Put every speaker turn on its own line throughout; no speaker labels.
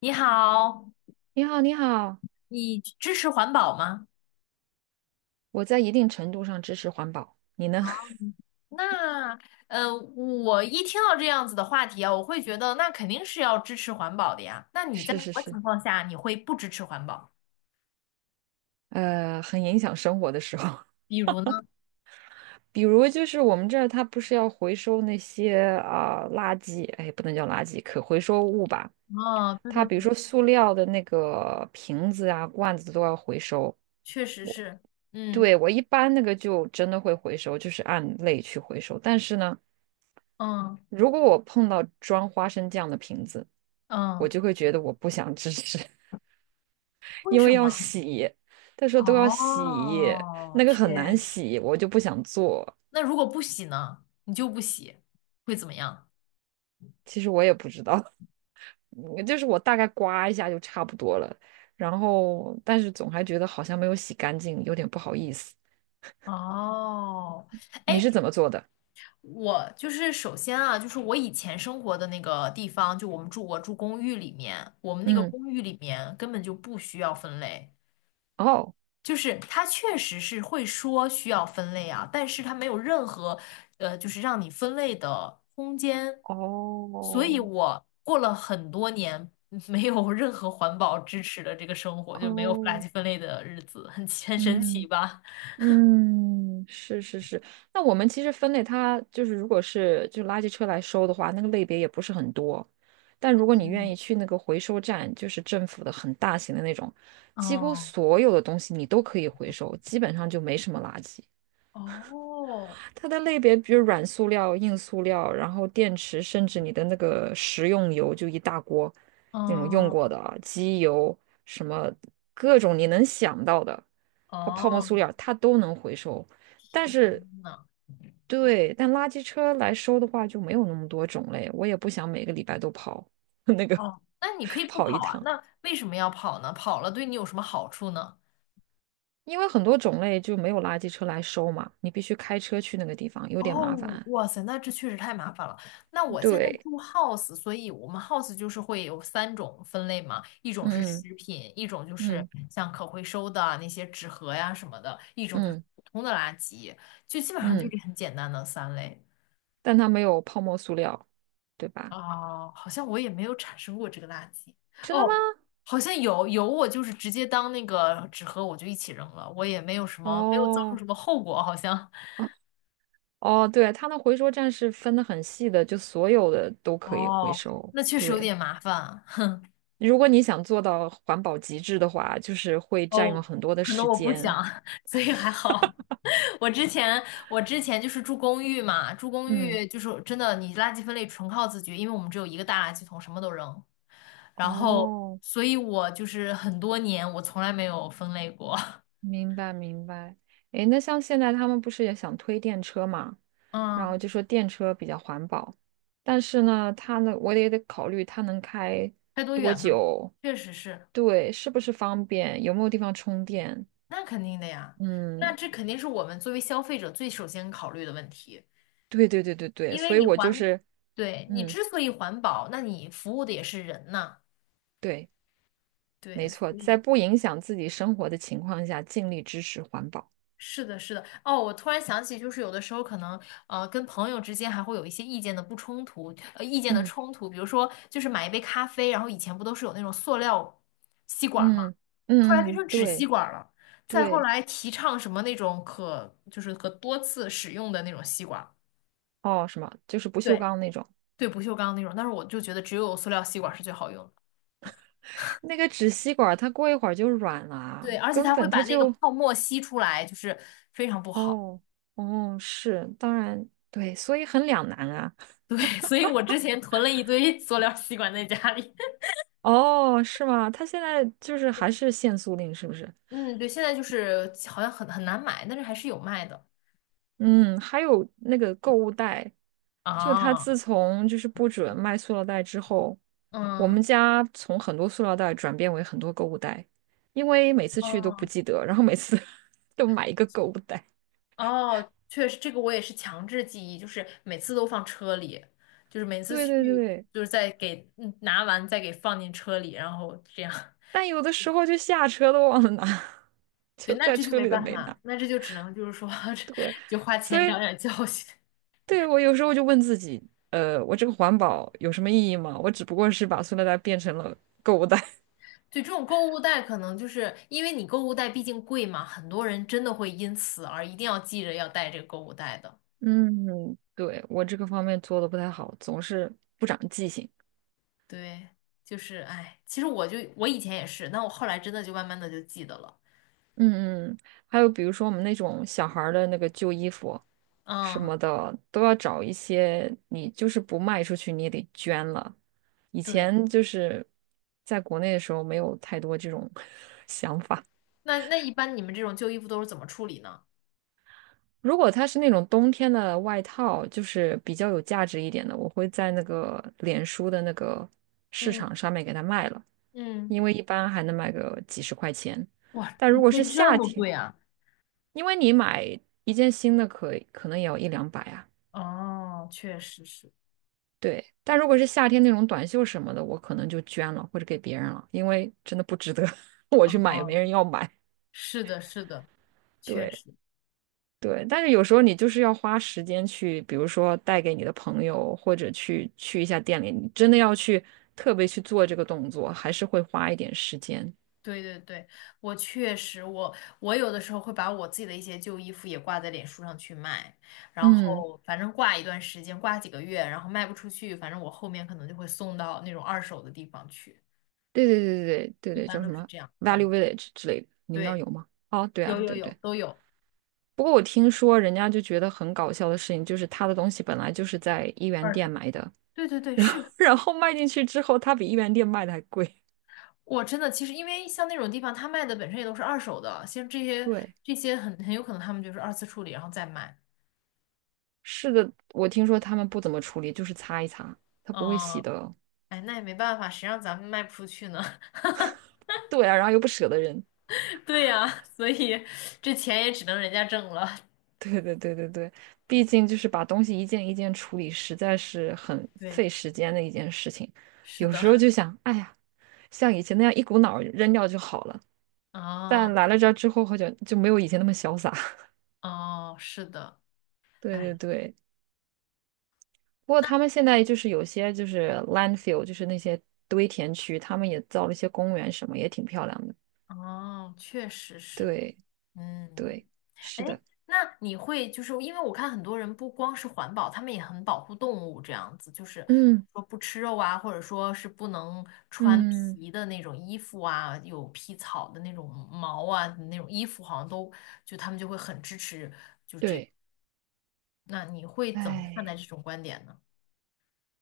你好，
你好，你好，
你支持环保吗？
我在一定程度上支持环保，你呢？
嗯那我一听到这样子的话题啊，我会觉得那肯定是要支持环保的呀。那你在
是
什
是
么
是，
情况下你会不支持环保？
很影响生活的时候，
比如呢？
比如就是我们这儿它不是要回收那些啊、垃圾，哎，不能叫垃圾，可回收物吧？
哦，对
它
对
比如
对，
说塑料的那个瓶子啊、罐子都要回收。
确实是，嗯
对，我一般那个就真的会回收，就是按类去回收。但是呢，
嗯
如果我碰到装花生酱的瓶子，我
嗯，
就会觉得我不想支持。
为
因
什
为要
么？
洗，他说都要洗，
哦，
那个很
确
难
实。
洗，我就不想做。
那如果不洗呢？你就不洗，会怎么样？
其实我也不知道，就是我大概刮一下就差不多了，然后但是总还觉得好像没有洗干净，有点不好意思。
哦，
你
哎，
是怎么做的？
我就是首先啊，就是我以前生活的那个地方，就我住公寓里面，我们那个
嗯，
公寓里面根本就不需要分类，
哦，
就是它确实是会说需要分类啊，但是它没有任何就是让你分类的空间，所
哦，
以我过了很多年没有任何环保支持的这个生活，就没有垃
哦，
圾分类的日子，很神奇
嗯。
吧？
嗯，是是是。那我们其实分类它就是，如果是就垃圾车来收的话，那个类别也不是很多。但如果你愿
嗯，
意去那个回收站，就是政府的很大型的那种，几乎
哦，
所有的东西你都可以回收，基本上就没什么垃圾。
哦，
它的类别比如软塑料、硬塑料，然后电池，甚至你的那个食用油，就一大锅那种用过
嗯，
的啊，机油什么各种你能想到的，包泡沫塑
哦。
料它都能回收。但
天
是，
呐，
对，但垃圾车来收的话就没有那么多种类，我也不想每个礼拜都跑 那个
哦，那你可以不
跑一
跑啊，
趟，
那为什么要跑呢？跑了对你有什么好处呢？
因为很多种类就没有垃圾车来收嘛，你必须开车去那个地方，有点
哦，
麻烦。
哇塞，那这确实太麻烦了。那我现在
对，
住 house，所以我们 house 就是会有三种分类嘛，一种是
嗯
食品，一种就是
嗯。
像可回收的啊那些纸盒呀什么的，一种就是
嗯
普通的垃圾，就基本上就
嗯，
是很简单的三类。
但它没有泡沫塑料，对吧？
哦，好像我也没有产生过这个垃圾。
真的吗？
哦，好像有有，我就是直接当那个纸盒，我就一起扔了，我也没有什么，没有遭受什
哦
么后果，好像。
哦哦，对，它的回收站是分得很细的，就所有的都可以回
哦，
收。
那确实有
对，
点麻烦啊。
如果你想做到环保极致的话，就是会占
哦，
用很多的
可能
时
我不
间。
想，所以还好。我之前我之前就是住公寓嘛，住公
嗯，
寓就是真的，你垃圾分类纯靠自觉，因为我们只有一个大垃圾桶，什么都扔。然后，
哦，
所以我就是很多年我从来没有分类过。
明白明白。诶，那像现在他们不是也想推电车嘛，然
嗯。
后就说电车比较环保，但是呢，它呢，我也得考虑它能开
开多
多
远嘛，
久，
确实是，
对，是不是方便，有没有地方充电？
那肯定的呀，那
嗯，
这肯定是我们作为消费者最首先考虑的问题，
对对对对对，
因为
所以
你
我就
环，
是，
对，你
嗯，
之所以环保，那你服务的也是人呐，
对，没
对，
错，
所
在
以
不影响自己生活的情况下，尽力支持环保。
是的，是的，哦，我突然想起，就是有的时候可能跟朋友之间还会有一些意见的不冲突，意见的
嗯
冲突，比如说就是买一杯咖啡，然后以前不都是有那种塑料吸管儿吗？
嗯
后来
嗯
变
嗯，
成纸吸
对
管了，再后
对，
来提倡什么那种可就是可多次使用的那种吸管
哦，什么，就是不锈
对
钢那种。
对，不锈钢那种。但是我就觉得只有塑料吸管是最好用的，
那个纸吸管，它过一会儿就软了啊，
对，而且
根
它会
本它
把那个
就
泡沫吸出来，就是非常不好。
哦哦是，当然对，所以很两难啊。
对，所以我之前囤了一堆塑料吸管在家里。
哦，是吗？它现在就是还是限塑令，是不是？
嗯，对，现在就是好像很难买，但是还是有卖的
嗯，还有那个购物袋，就它自
啊。
从就是不准卖塑料袋之后，我
嗯，
们家从很多塑料袋转变为很多购物袋，因为每次去都不
哦
记得，然后每次 都买一个购物袋。
哦，确实，这个我也是强制记忆，就是每次都放车里，就是每次
对
去，
对对。
就是再给嗯拿完再给放进车里，然后这样。
但有的时候就下车都忘了拿，
对，
就
那
在
这就
车
没
里都
办
没
法，
拿。
那这就只能就是说，
过。
就花
所
钱
以，
长点教训。
对，我有时候就问自己，我这个环保有什么意义吗？我只不过是把塑料袋变成了购物袋。
对，这种购物袋可能就是因为你购物袋毕竟贵嘛，很多人真的会因此而一定要记着要带这个购物袋的。
嗯，对，我这个方面做的不太好，总是不长记性。
对，就是哎，其实我就我以前也是，那我后来真的就慢慢的就记得了。
嗯嗯，还有比如说我们那种小孩儿的那个旧衣服什
嗯，
么的，都要找一些你就是不卖出去，你也得捐了。以
对。
前就是在国内的时候，没有太多这种 想法。
那那一般你们这种旧衣服都是怎么处理呢？
如果它是那种冬天的外套，就是比较有价值一点的，我会在那个脸书的那个市
嗯
场上面给它卖了，
嗯，
因为一般还能卖个几十块钱。
哇，
但
你
如果
会
是
这
夏
么
天，
贵啊？
因为你买一件新的可可能也要一两百啊，
哦，确实是，
对。但如果是夏天那种短袖什么的，我可能就捐了或者给别人了，因为真的不值得 我
哦，
去买，也没人要买。
是的，是的，确
对
实，
对，但是有时候你就是要花时间去，比如说带给你的朋友，或者去去一下店里，你真的要去特别去做这个动作，还是会花一点时间。
对对对，我确实，我有的时候会把我自己的一些旧衣服也挂在脸书上去卖，然
嗯，
后反正挂一段时间，挂几个月，然后卖不出去，反正我后面可能就会送到那种二手的地方去，
对对对对对
一
对，
般
叫什
都是
么
这样
Value
干。
Village 之类的，你们那儿
对，
有吗？哦，对
有
啊，
有
对
有，
对。
都有
不过我听说人家就觉得很搞笑的事情，就是他的东西本来就是在一元
二手，
店买的，
对对对，是
然后卖进去之后，他比一元店卖的还贵。
我真的其实，因为像那种地方，他卖的本身也都是二手的，像这些
对，
这些很有可能他们就是二次处理，然后再卖。
是的，我听说他们不怎么处理，就是擦一擦，他不会洗
嗯，
的。
哎，那也没办法，谁让咱们卖不出去呢？
对啊，然后又不舍得扔。
对呀，所以这钱也只能人家挣了。
对对对对对，毕竟就是把东西一件一件处理，实在是很
对，
费时间的一件事情。
是
有时候
的，
就想，哎呀，像以前那样一股脑儿扔掉就好了。
哦
但来了这儿之后，好像就没有以前那么潇洒。
哦，是的，
对对
哎，
对，不过
那
他们现在
嗯
就是有些就是 landfill，就是那些堆填区，他们也造了一些公园什么，也挺漂亮的。
哦，确实是，
对
嗯。
对，
哎，
是的，
那你会就是因为我看很多人不光是环保，他们也很保护动物，这样子就是
嗯
说不吃肉啊，或者说是不能穿
嗯，
皮的那种衣服啊，有皮草的那种毛啊，那种衣服好像都就他们就会很支持。
对，
那你会怎么看待
哎，
这种观点呢？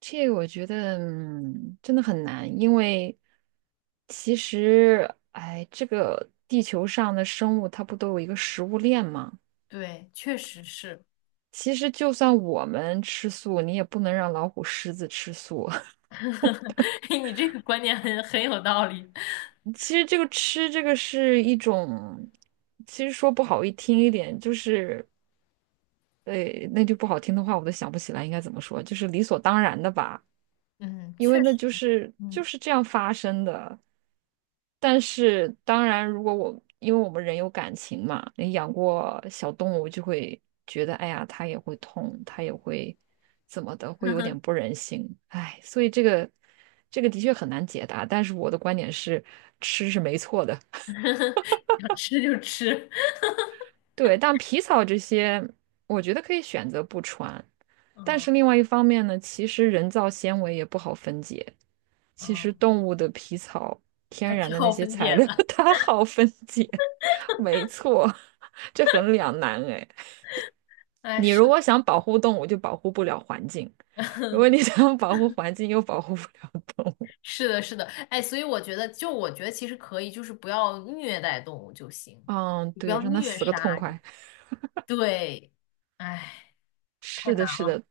这个我觉得嗯真的很难，因为其实哎，这个地球上的生物它不都有一个食物链吗？
对，确实是，
其实就算我们吃素，你也不能让老虎、狮子吃素。
你这个观点很有道理。
其实这个吃这个是一种，其实说不好一听一点，就是，呃，那句不好听的话，我都想不起来应该怎么说，就是理所当然的吧，
嗯，
因为
确
那
实，
就是
嗯，
就是这样发生的。但是当然，如果我因为我们人有感情嘛，你养过小动物就会觉得，哎呀，它也会痛，它也会怎么的，会有点不忍心，哎，所以这个的确很难解答。但是我的观点是，吃是没错的。
想吃就吃，
对，但皮草这些，我觉得可以选择不穿。但
嗯
是另外一方面呢，其实人造纤维也不好分解。其实
嗯，
动物的皮草，
还
天然
挺
的那
好
些
分
材
解
料，
的。
它好分解。没错，这很两难哎。
哎，
你
是
如果
的。
想保护动物，就保护不了环境；如果你 想保护环境，又保护不了动物。
是的，是的，哎，所以我觉得，就我觉得其实可以，就是不要虐待动物就行，
嗯，
你不
对，
要
让它
虐
死个痛
杀这
快。
种。对，哎，太
是
难
的，是
了，
的，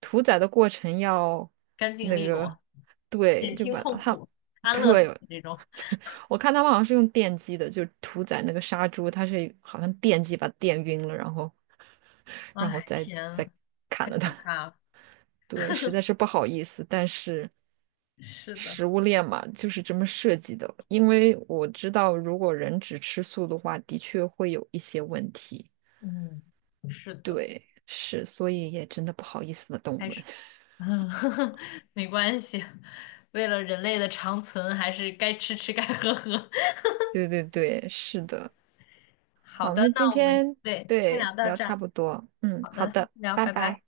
屠宰的过程要
干净
那
利
个，
落，
对，
减
就
轻
把
痛
它，
苦，安乐
对，
死这种。
我看他们好像是用电击的，就屠宰那个杀猪，它是好像电击把它电晕了，然后，然后
哎，
再
天
再
啊，
砍
太
了
可
它。
怕了。
对，实在是不好意思，但是
是的，
食物链嘛，就是这么设计的。因为我知道，如果人只吃素的话，的确会有一些问题。
嗯，是的，
对，是，所以也真的不好意思的动物
还
们。
是嗯，没关系，为了人类的长存，还是该吃吃，该喝喝。
对对对，是的。
好
好，
的，
那今
那我们
天
对，先聊
对
到
聊
这
差
儿。
不多，嗯，
好
好
的，下次
的，
聊，
拜
拜拜。
拜。